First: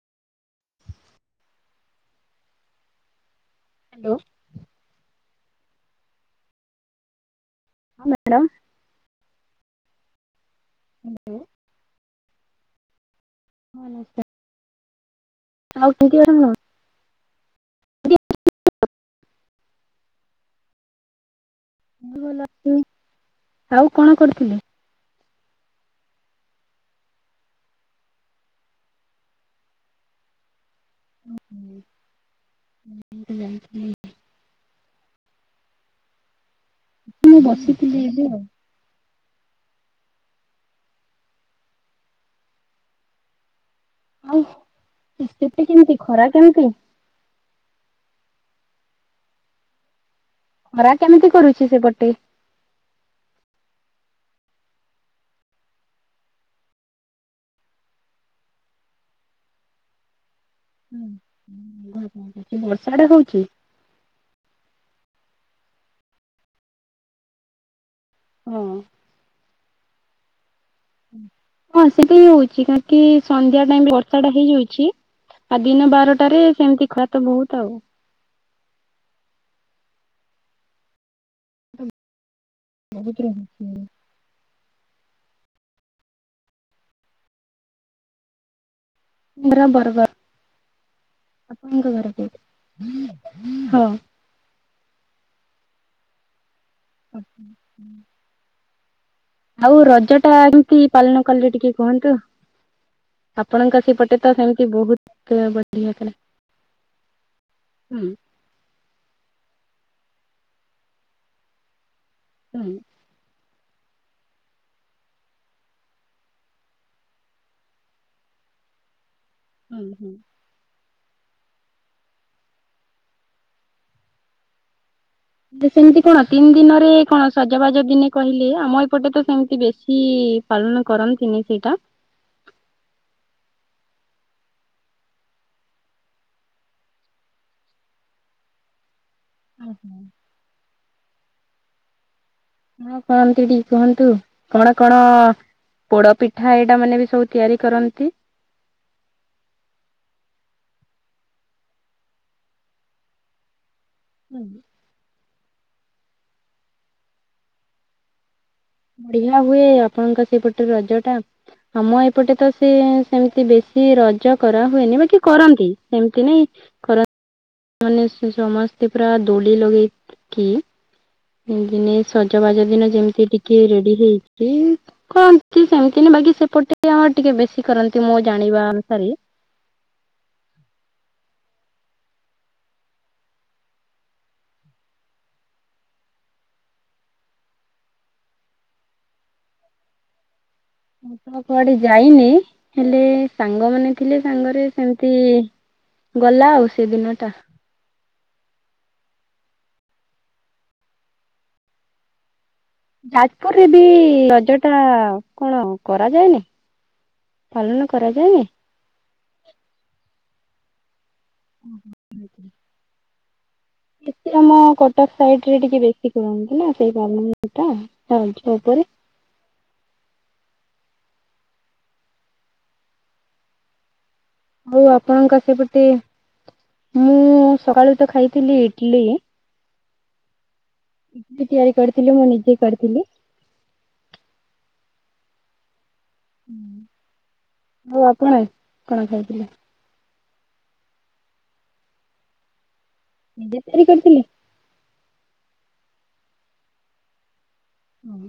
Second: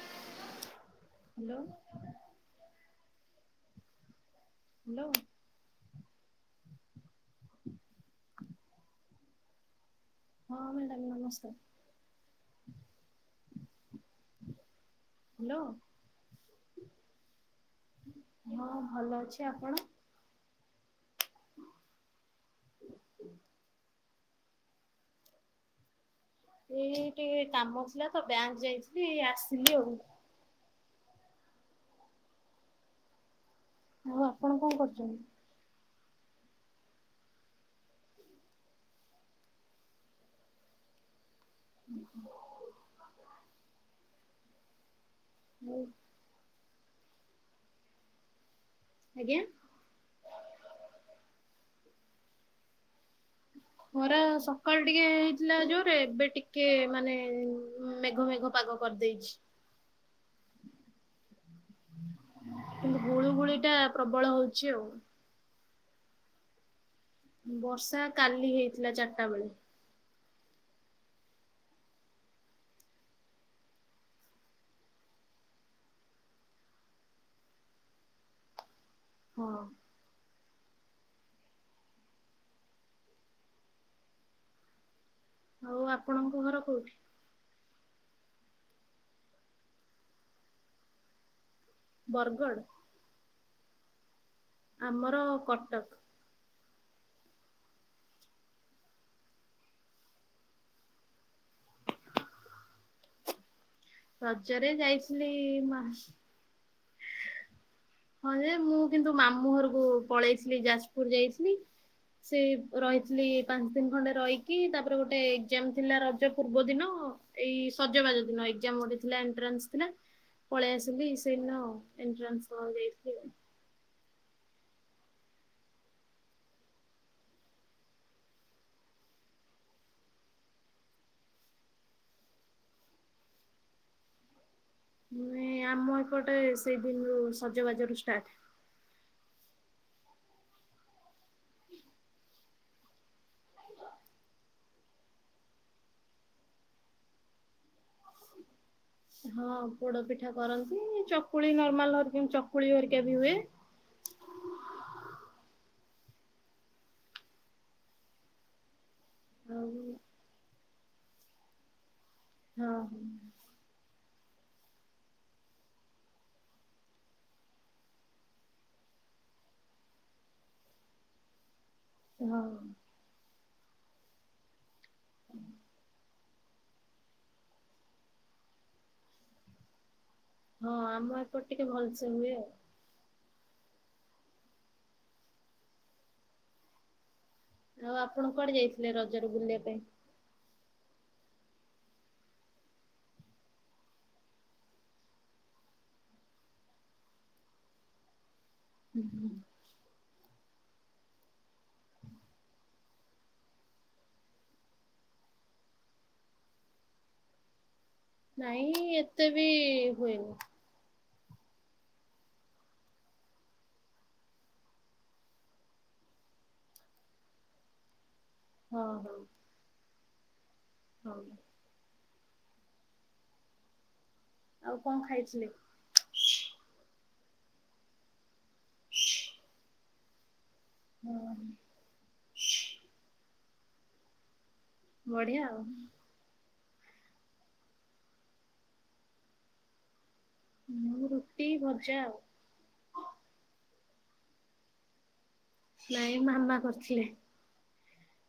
Hello. Hello. Hello. ହଁ madam. ହଁ madam hello ନମସ୍କାର। ହଁ ନମସ୍କାର। ହ୍ୟାଲୋ। ଆଉ କେମିତି ଅଛନ୍ତି ଆପଣ? ହଁ ଭଲ ଅଛି ଆପଣ? ଭଲ ଆଉ କଣ କରୁଥିଲେ। ଏଇ ଟିକେ କାମ ଥିଲା ତ ବ୍ୟାଙ୍କ ଯାଇଥିଲି ଆସିଲି ଆଉ। [unintelligible] ଆଉ ଆପଣ କଣ କରୁଛନ୍ତି। ମୁଁ ବସିଥିଲି ଏବେ ଆଉ। [unintelligible] ଆଉ ସ୍ଥିତି କେମିତି ଖରା କେମିତି? ଆଜ୍ଞା। ଖରା କେମିତି କରୁଛି ସେପଟେ? ଖରା ସକାଳୁ ଟିକେ ହେଇଥିଲା ଯୋରେ ଏବେ ଟିକେ ମାନେ ମେଘ ମେଘ ପାଗ। କରି ଦେଇଛି। [unintelligible] ବର୍ଷା ଟା କିନ୍ତୁ ଗୁଳୁ ହଉଛି? ଗୁଳି ଟା ପ୍ରବଳ ହଉଛି ଆଉ। ବର୍ଷା କାଲି ହେଇଥିଲା ଚାରିଟା ବେଳେ। ହଁ ସେଟା ହିଁ ହଉଛି କାହିଁକି ସନ୍ଧ୍ୟା ଟାଇମ୍ ରେ ବର୍ଷା ଟା ହେଇଯାଉଛି। ଆଉ ଦିନ ବାରଟାରେ ସେମିତି ଖରା ତ ବହୁତ ଆଉ। ହଁ। [unintelligible] ଆଉ ଆପଣଙ୍କ ଘର କୋଉଠି? ଘର ବରଗଡ଼ ଆପଣଙ୍କ ଘର ବରଗଡ଼ କୋଉଠି? ଆମର କଟକ। [unintelligible] ଆଉ ରଜ ଟା ଏମିତି ପାଲନ କଲେ ଟିକେ କୁହନ୍ତୁ? ଆପଣଙ୍କ ସେପଟେ ତ ସେମତି ରଜରେ ଯାଇଥିଲି ବହୁତ ମା ବଢ଼ିଆ ଥିଲା। ହୁଁ। ହଁ ଯେ ମୁଁ କିନ୍ତୁ ମାମୁଁ ଘରକୁ ପଳେଇଥିଲି ଯାଜପୁର ଯାଇଥିଲି ସେ ହୁଁ ରହି [unintelligible] ପାଞ୍ଚ ଦିନ ଖଣ୍ଡେ ରହିକି ତାପରେ ଗୋଟେ ଏକ୍ଜାମ ଥିଲା ରଜ ପୂର୍ବ ଦିନ। ଏଇ ସଜବାଜ ଦିନ ଏକ୍ଜାମ ଗୋଟେ ଥିଲା ଏଣ୍ଟ୍ରାନ୍ସ ହୁଁ ଥିଲା ହୁଁ। ପଳେଇ ଆସିଲି ସେଇଦିନ ଏଣ୍ଟ୍ରାନ୍ସ ଦେବାକୁ ଯାଇଥିଲି ଆଉ। ସେମିତି କଣ ତିନି ଦିନରେ କଣ ସଜବାଜ ଦିନେ କହିଲେ ଆମ ଏପଟେ ତ ସେମିତି ବେଶୀ ପାଲନ କରନ୍ତିନି ସେଇଟା। ମାନେ ଆମ ଏପଟେ ସେଇ ଦିନରୁ ସଜବାଜ ରୁ ଷ୍ଟାର୍ଟ। ଓ ହୋ। [inaudible] କଣ କରନ୍ତି ଟିକେ କୁହନ୍ତୁ କଣ କଣ? ପୋଡ଼ ପିଠା ଏଇଟା ମାନେ ବି ସବୁ ତିଆରି କରନ୍ତି। [inaudible] ହଁ ପୋଡ଼ ପିଠା କରନ୍ତି ଚକୁଳି ନର୍ମାଲହରିକ ଚକୁଳି ହରିକା ବି ହୁଏ। ହୁଁ। ବଢ଼ିଆ ହୁଏ ଆଉ ଆପଣଙ୍କ ସେପଟେ ରଜ ଟା ଆମ ଏପଟେ ତ ସେ ହଁ ସେମତି ବେ ସି ରଜ କରା ହୁଏନି ବାକି କରନ୍ତି ସେମତି ନାଇଁ କର ମାନେ ସେ ସମସ୍ତେ ପୁରା ଦୋଳି ଲଗେଇକି [unintelligible] ହଁ ସଜବାଜ ଦିନ ଯେମିତି ଟିକେ ରେଡି ହେଇଛି କହନ୍ତି ସେମତିନା ବାକି ସେପଟେ ସେ ଆମ ଟିକେ ବେଶୀ କରନ୍ତି ମୋ ଜାଣିବା ଅନୁସାରେ। ହଁ ଆମ ଏପଟେ ଟିକେ ଭଲସେ ହୁଏ ଆଉ। ଆଉ ଆପଣ କୁଆଡ଼େ ଯାଇଥିଲେ ରଜରେ ବୁଲିବା ପାଇଁ? ମୁଁ ତ କୁଆଡ଼େ ଯାଇନି, ହେଲେ ସାଙ୍ଗମାନେ ଥିଲେ ସାଙ୍ଗରେ ସେମିତି ଗଲା ଆଉ ସେ ଦିନଟା। ହୁଁ ହୁଁ। [inaudible] ଯାଜପୁରରେ ବି ରଜ ଟା କଣ କରାଯାଏନି? ପାଲନ କରାଯାଏନି? ନାଇଁ ଏତେ ବି ହୁଏନି। ଓହୋ। [unintelligible] ଏତେ ଆମ କଟକ ସାଇଡ ରେ ଟିକେ ବେଶୀ କରନ୍ତି ନା [unintelligible] ହଁ ହଁ। ହଉ। ଆଉ ହଉ କଣ ଆପଣଙ୍କ ଖାଇଥିଲେ? ସେପଟେ, ମୁଁ ସକାଳୁ ତ ଖାଇଥିଲି ଇଟଲି। ହଁ ଇଟିଲି ତିଆରି କରିଥିଲି, ମୁଁ ନିଜେ କରିଥିଲି। ବଢିଆ ଆଉ। ଆଉ ଆପଣ କଣ ଖାଇଥିଲେ? ମୁଁ ରୁଟି ଭଜା ଆଉ। ନିଜେ ତିଆରି କରିଥିଲି? ନାଇଁ ମାମା କରିଥିଲେ। ଓ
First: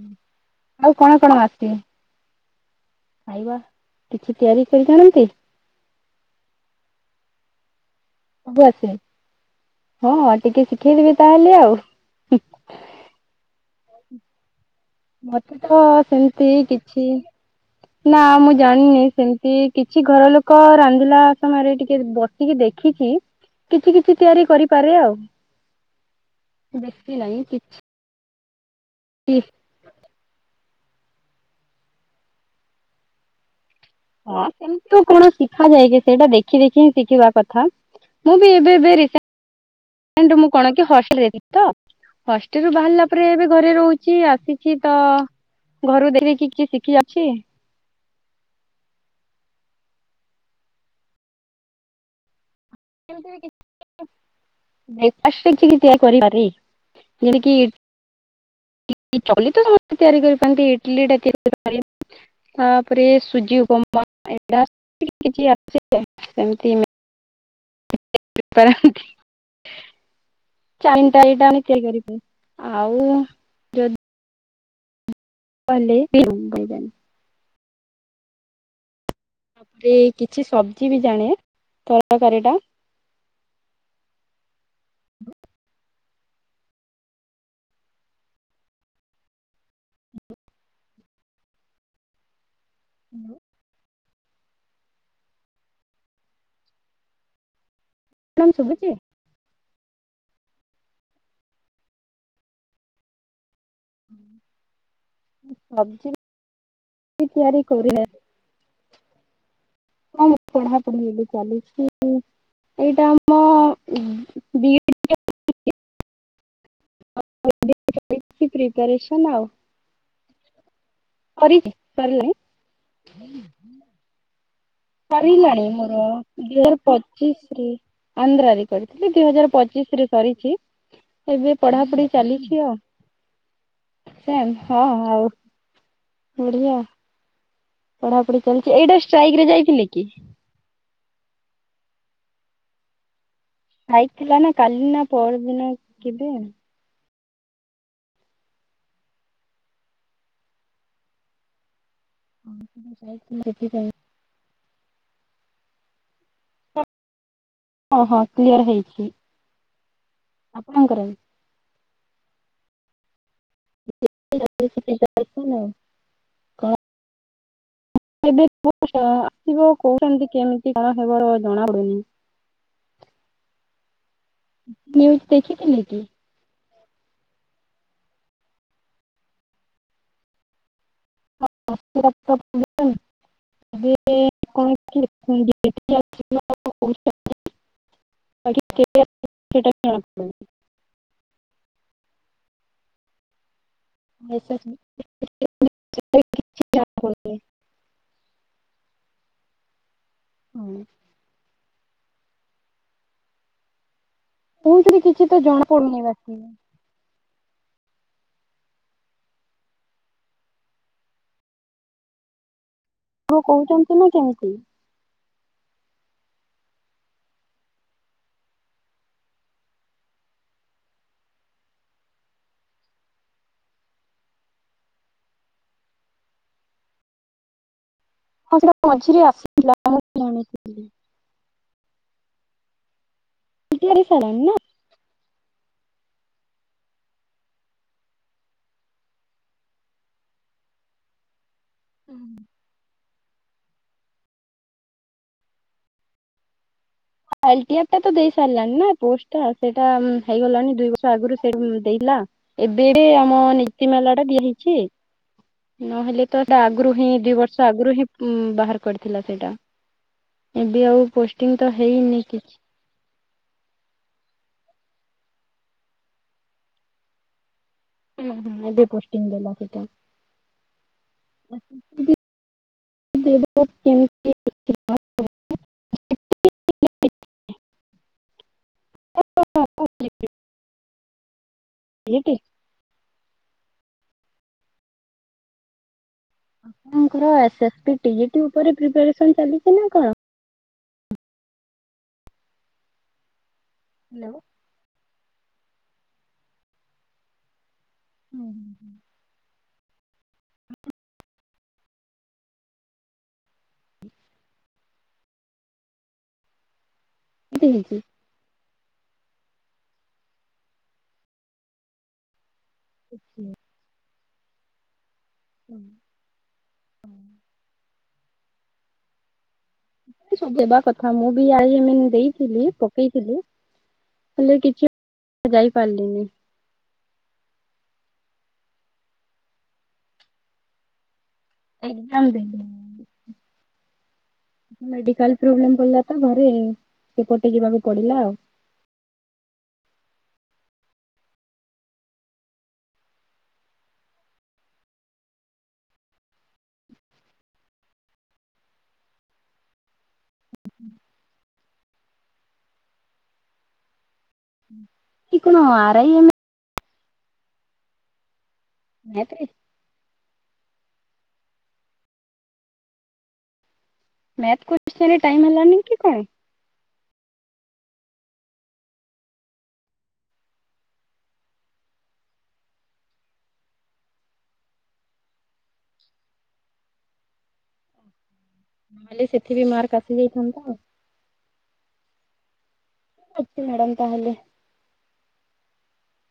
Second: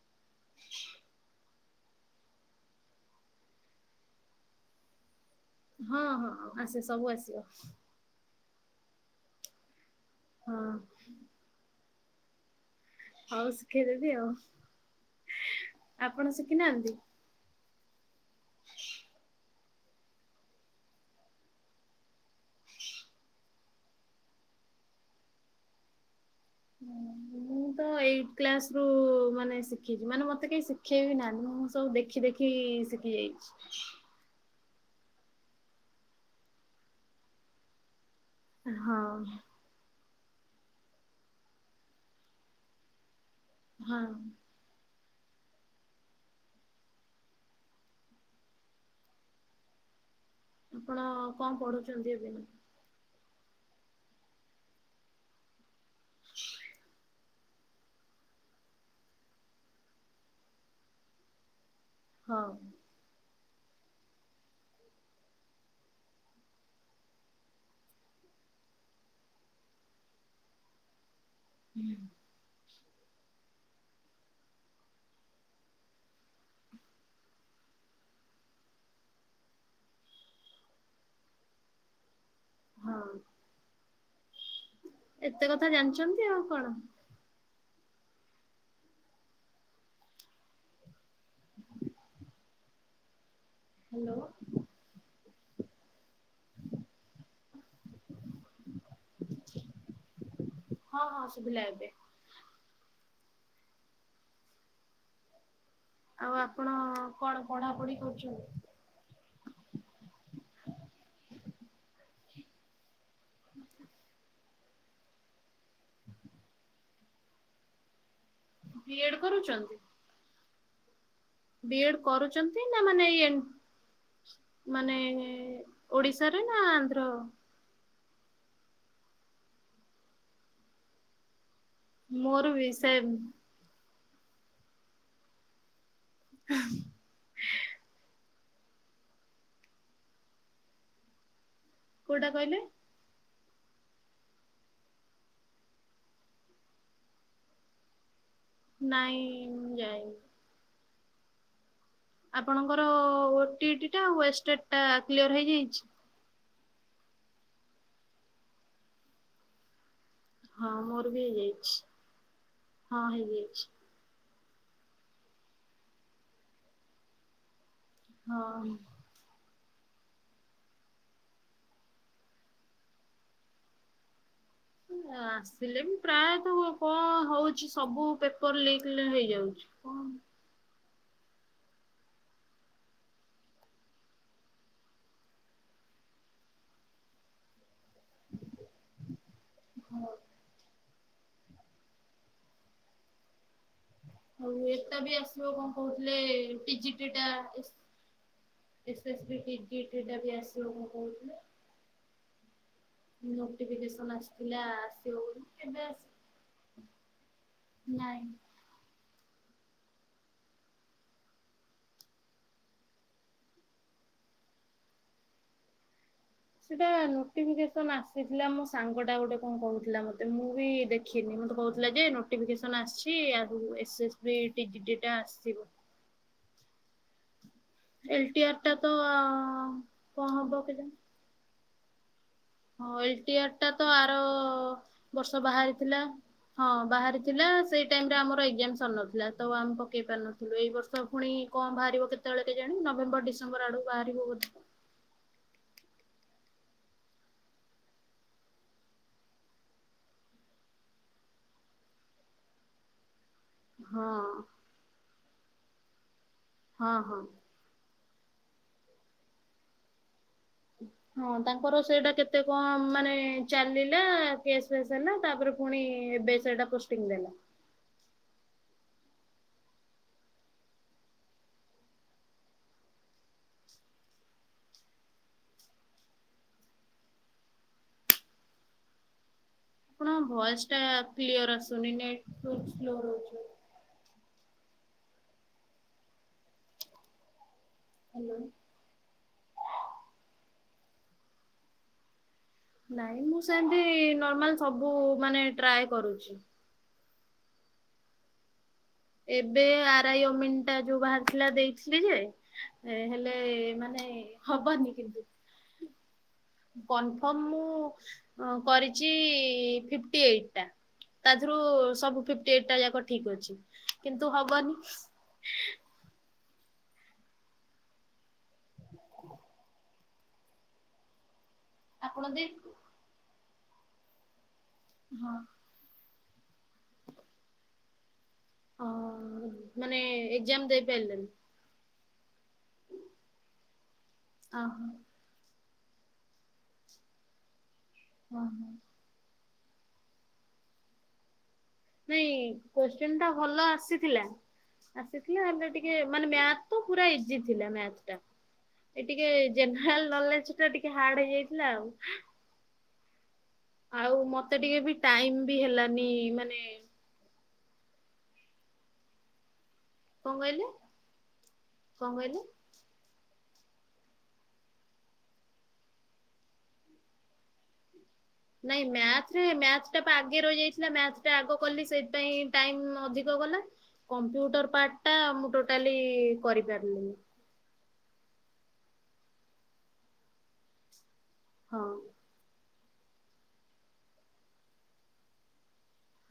ଆଉ କଣ କଣ ଆସେ? ଖାଇବା କିଛି ତିଆରି କରିଛନ୍ତି? ହଁ ହଁ ଆସେ ସବୁ ଆସେ। ସବୁ ଆସେ ହଁ ଟିକେ ଶିଖେଇଦବେ ତାହେଲେ ଆଉ। ହଉ ଶିଖେଇଦବି ଆଉ। ମତେ ତ ଆପଣ ସେମତି ଶିଖିନାହାନ୍ତି? କିଛି ନା ମୁଁ ଜାଣିନି, ସେମତି କେହି କିଛି ଘର ଲୋକ ରାନ୍ଧିଲା ସମୟରେ ଟିକେ ବସିକି ଦେଖିକି। କିଛି କିଛି ତିଆରି କରିପାରେ ଆଉ ବେଶୀ ନାଇଁ। ମୁଁ ତ ଏଇଟ କ୍ଲାସ ରୁ ମାନେ ଶିଖିଛି ମାନେ ମତେ କେହି ଶିଖେଇବି ନାହାନ୍ତି ମୁଁ ସବୁ ଦେଖି ଦେଖି ଶିଖି ଯାଇଚି। ହ ସେମିତି କଣ ଶିଖା ଯାଏ କି ସେଇଟା ଦେଖି ଦେଖି ହିଁ ଶିଖିବା କଥା। ମୁଁ ବି ଏବେ ଏବେ ହଁ [inaudible] କଣ ହଷ୍ଟେଲରେ ରହିଲି ତ ହଷ୍ଟେଲ [unintelligible] ତାପରେ ଏବେ ଘରେ ହଁ। ରହୁଚି ଆସିଚି ତ ଘରୁ ଦେଖିକି କି ଶିଖି ଯାଉଚି। ଆପଣ କଣ ପଢୁଛନ୍ତି ଏବେ? [unintelligible] ଇସ୍ୟୁ କରିପାରେ। ଯେଣ କିି ଚଲି ତ ସମସ୍ତେ ତିଆରି କରିପାରନ୍ତି ଇଟଲି ଟା [unintelligible] ହଁ। ତାପରେ ସୁଜି ଉପମା [unintelligible] [unintelligible] ତିଆରି କରିବୁ। ଆଉ। ପଲେଇ କିଛି ସବଜି ବି ଜାଣେ ତରକାରୀ ଟା ହଁ। ଏତେ କଥା ଜାଣିଛନ୍ତି ଆଉ କଣ। ହୁଁ। ହ୍ୟାଲୋ। କଣ ଶୁଭୁଚି? ହଁ ହଁ ସୁୁବିଲା ଏବେ। [unintelligible] ଆଉ ଆପଣ ବି କଣ ତିଆରି କରେ ପଢାପଢି କରୁଚନ୍ତି? କଣ ପଢାପଢି ଏବେ ଚାଲିଛି? ଏଇଟା ଆମ ବି [unintelligible] [inaudible] [unintelligible] ବି ଏଡ୍ ପ୍ରିପରେସନ୍ ଆଉ। କରୁଛନ୍ତି? କରିଛି ବି ଏଡ୍ କରୁଛନ୍ତି ନା ମାନେ ମାନେ ସାରିଲାଣି ମୋର ଓଡିଶାରେ ନା ଦିଇ ହଜାର ଆନ୍ଧ୍ର? ପଚିଶ ରେ। ଆନ୍ଧ୍ରାରେ କରିଥିଲି ଦୁଇ ହଜାର ପଚିଶରେ ସରିଚି। ଏବେ ପଢାପଢି ମୋର ଚାଲିଛି ବି ସେମ୍ ଆଉ ସେ ହଁ ଆଉ। ବଢିଆ ପଢାପଢି ଚାଲିଛି ଏଇଟା ଷ୍ଟ୍ରାଇକ ରେ ଯାଇଥିଲେ କି? କୋଉଟା କହିଲେ? ଖାଇଥିଲା ନା କାଲି ନା ପରଦିନ କେବେ? ନାଇଁ ମୁଁ ଯାଇନି। ଆପଣଙ୍କର ସେଥିପାଇଁ ଓଟିଟି ଟା ଏଟା କ୍ଲିୟର ହେଇଯାଇଚି। [unintelligible] କ୍ଲିୟର୍ ହେଇଛି। ହଁ ଆପଣଙ୍କର ମୋର ବି ହେଇଯାଇଛି, ହଁ ହେଇଯାଇଛି। [inaudible] [inaudible] [unintelligible] କେମିତି ହଁ। କଣ ହେବ ଜଣା ପଡୁନି। ନ୍ୟୁଜ ଦେଖିଥିଲେ ଆସିଲେ କି? ବି ପ୍ରାୟତଃ କଣ ହଉଛି ସବୁ ପେପର ଲିକ୍ ହେଇଯାଉଛି। କଣ [inaudible] [inaudible] [inaudible] ଆଉ ଏଟା ବି ଆସିବ କଣ କହୁଥିଲେ [unintelligible] [unintelligible] ଆସିବ କଣ କହୁଥିଲେ। ନ୍ ଆସିଥିଲା ଆସିବ ତ ବୋଲି, ଜଣା କେବେ ପଡୁନି ବାକି ଆସି ନାଇଁ। [unintelligible] କହୁଚନ୍ତି ନା କେମିତି? ସେଟା ନୋଟିଫିକେସନ ଆସିଥିଲା ମୋ ସାଙ୍ଗ ଟା ଗୋଟେ କଣ କହୁଥିଲା ମତେ, ମୁଁ ବି ଦେ ଦେଖିନି ମତେ କହୁଥିଲା ଯେ ନୋଟିଫିକେସନ ଆସିଛି ଆଉ ଏସ୍ ଏସ୍ [unintelligible] ଟା ଆସିବ। ଏଲ୍ ଟି ଆର୍ ହଁ ଟା ସେଟା ତ ମଝିରେ ଆସି କଣ ହବ କେଜାଣି। ଏଲଟିଆର ହଁ ଏଲ୍ ଟି ଆର୍ ଟା ତ ଆର ସାରିଲାଣି ନା ବର୍ଷ ବାହାରିଥିଲା। ହଁ ବାହାରି ଥିଲା ସେଇ ଟାଇମ୍ ରେ ଆମର ଏକ୍ଜାମ୍ ସରି ନଥିଲା, ତ ଆମେ ପକେଇ ପାରିନଥିଲୁ ଏଇ ବର୍ଷ ଫୁଣି କଣ ବାହାରିବ କେତେବେଳେ କେଜାଣି, ନଭେମ୍ବର ଡିସେମ୍ବର ଆଡକୁ ବାହାରିବ ବୋଧେ। ଏଲ୍ ଟି ଆର୍ ଟା ତ ଦେଇ ସାରିଲାଣି ନା ପୋଷ୍ଟ ଟା ସେଇଟା ହେଇଗଲାଣି ଦୁଇ ବର୍ଷ ଆଗରୁ ସେ ଦେଇଥିଲା। ଏବେ ଆମ ନି ହଁ [unintelligible] ଟା ଦିଏ ହେଇଛି ନହେଲେ ତ ସେ ଆଗରୁ ହଁ ହିଁ ହଁ ଦିଇ ବ ର୍ଷ ଆଗରୁ ହିଁ ବାହାର କରିଥିଲା ସେଇଟା, ଏବେ ଆଉ ହଁ ପୋଷ୍ଟିଙ୍ଗ ତ ତାଙ୍କର ସେଇଟା ହେଇନି କେତେ କିଛି। କଣ ମାନେ ଚାଲିଲା କେସ୍ ଫସ୍ ହେଲା ତାପରେ ପୁଣି ଏବେ ସେଟା ପୋଷ୍ଟିଙ୍ଗ ଦେଲା। ହୁଁ-ହୁଁ ଏବେ ପୋଷ୍ଟିଙ୍ଗ ଦେଲା ସେଟା। [unintelligible] କେମ୍ତି। ଆପଣଙ୍କ ଭଏସ୍ ଟା କ୍ଲିୟର୍ ଆସୁନି ନେଟ୍ ଆପଣଙ୍କର ସ୍ଲୋ ରହୁଚି। ଆପଣଙ୍କର ହ୍ୟାଲୋ [unintelligible] ଉପରେ ପ୍ରେପାରେସନ୍ ଚାଲିଛି ନା କଣ? ନାଇଁ ମୁଁ ସେନ୍ତି ହ୍ୟାଲୋ। ନର୍ମାଲ୍ ସବୁ ମାନେ ଟ୍ରାଏ କରୁଛି। ହୁଁ [inaudible] ଏବେ ଆ ରାଇ ଅମିନ ଟା ଯୋଉ ବାହାରିଥିଲା ଦେଇଥିଲି ଯେ ହେଲେ ମାନେ ହବନି କିନ୍ତୁ। କନଫର୍ମ କେମିତି ହେଇଛି? ମୁଁ ଆଁ କରିଚି ଫିପ୍ଟି ଏଇଟ୍ ଟା, ତାଧୁରୁ ସବୁ ଫିପ୍ଟି ଏଇଟ୍ ଟା ଯାକ [unintelligible] ଠିକ୍ ଅଛି କିନ୍ତୁ ହବନି। [unintelligible] [unintelligible] କଥା ମୁଁ ବି ଆଇ ଏମେନ୍ ଆପଣ ଦେଇ ଦେଇଥିଲି ପକେଇଥିଲି ହେଲେ କିଛି ହଁ। ଯାଇ ପାରିଲିନି। ଅଁ ମାନେ ଏକ୍ଜାମ୍ ଦେଇପାଇଲେନି? ଏକ୍ଜାମ୍ ଦେଇନି। ଓହୋ ମେଡିକାଲ୍ ପ୍ରୋବ୍ଲେମ୍ ପଡିଲା ତ ଘରେ, ସେପଟେ ଯିବାକୁ ପଡିଲା। ଆଉ। [unintelligible] ନାଇଁ କୋଶ୍ଚିନ୍ ତ ଭଲ ଆସିଥିଲା। ଆସିଥିଲା ହେଲେ ଟିକେ ମାନେ ମ୍ୟାଥ୍ ତ ପୁରା ଇଜି ଥିଲା ମ୍ୟାଥ୍ ଟା। ଏ ଟିକେ ଜେହ୍ନେରାଲ୍ ନଲେଜ୍ ଟା ଟିକେ ହାର୍ଡ ହେଇଯାଇଥିଲା ଆଉ। ଆଉ ମତେ ଟିକେ ବି କି ଟାଇମ୍ କଣ ବି ଆର ହେଲାନି ଆଇ ଏମ୍ ମାନେ ନା ଇତ୍ରି। କଁ କହିଲେ କଁ କହିଲେ? ମ୍ୟାଥ୍ କୋତ୍ସିନ ରେ ଟାଇମ ହେଲାନି କି କଣ? ନାଇଁ ମ୍ୟାଥରେ ମ୍ୟାଥ୍ ଟା ପା ଆଗେ ରହିଯାଇଥିଲା। ମ୍ୟାଥ୍ ଟା ଆଗ କଲି ସେଇଥିପାଇଁ ଟାଇମ୍ ଅଧିକ ଗଲା। କମ୍ପ୍ୟୁଟର ପାର୍ଟ ଟା ମୁଁ ଟୋଟାଲି କରିପାରିଲିିନି। ହେଲେ ସେଥି ବି ମାର୍କ ଆସି ଯାଇଥାନ୍ତା। ହଁ। ଅଛି ମ୍ୟାଡ଼ାମ ତାହେଲେ।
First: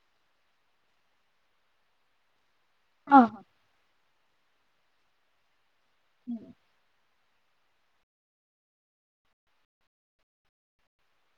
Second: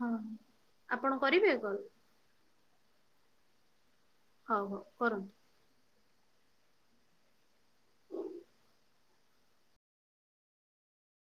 ହଁ ଆପଣ କରିବେ କଲ୍? ହଁ, ହଁ। ହୋଉ ହୋଉ କରନ୍ତୁ। ହୁଁ।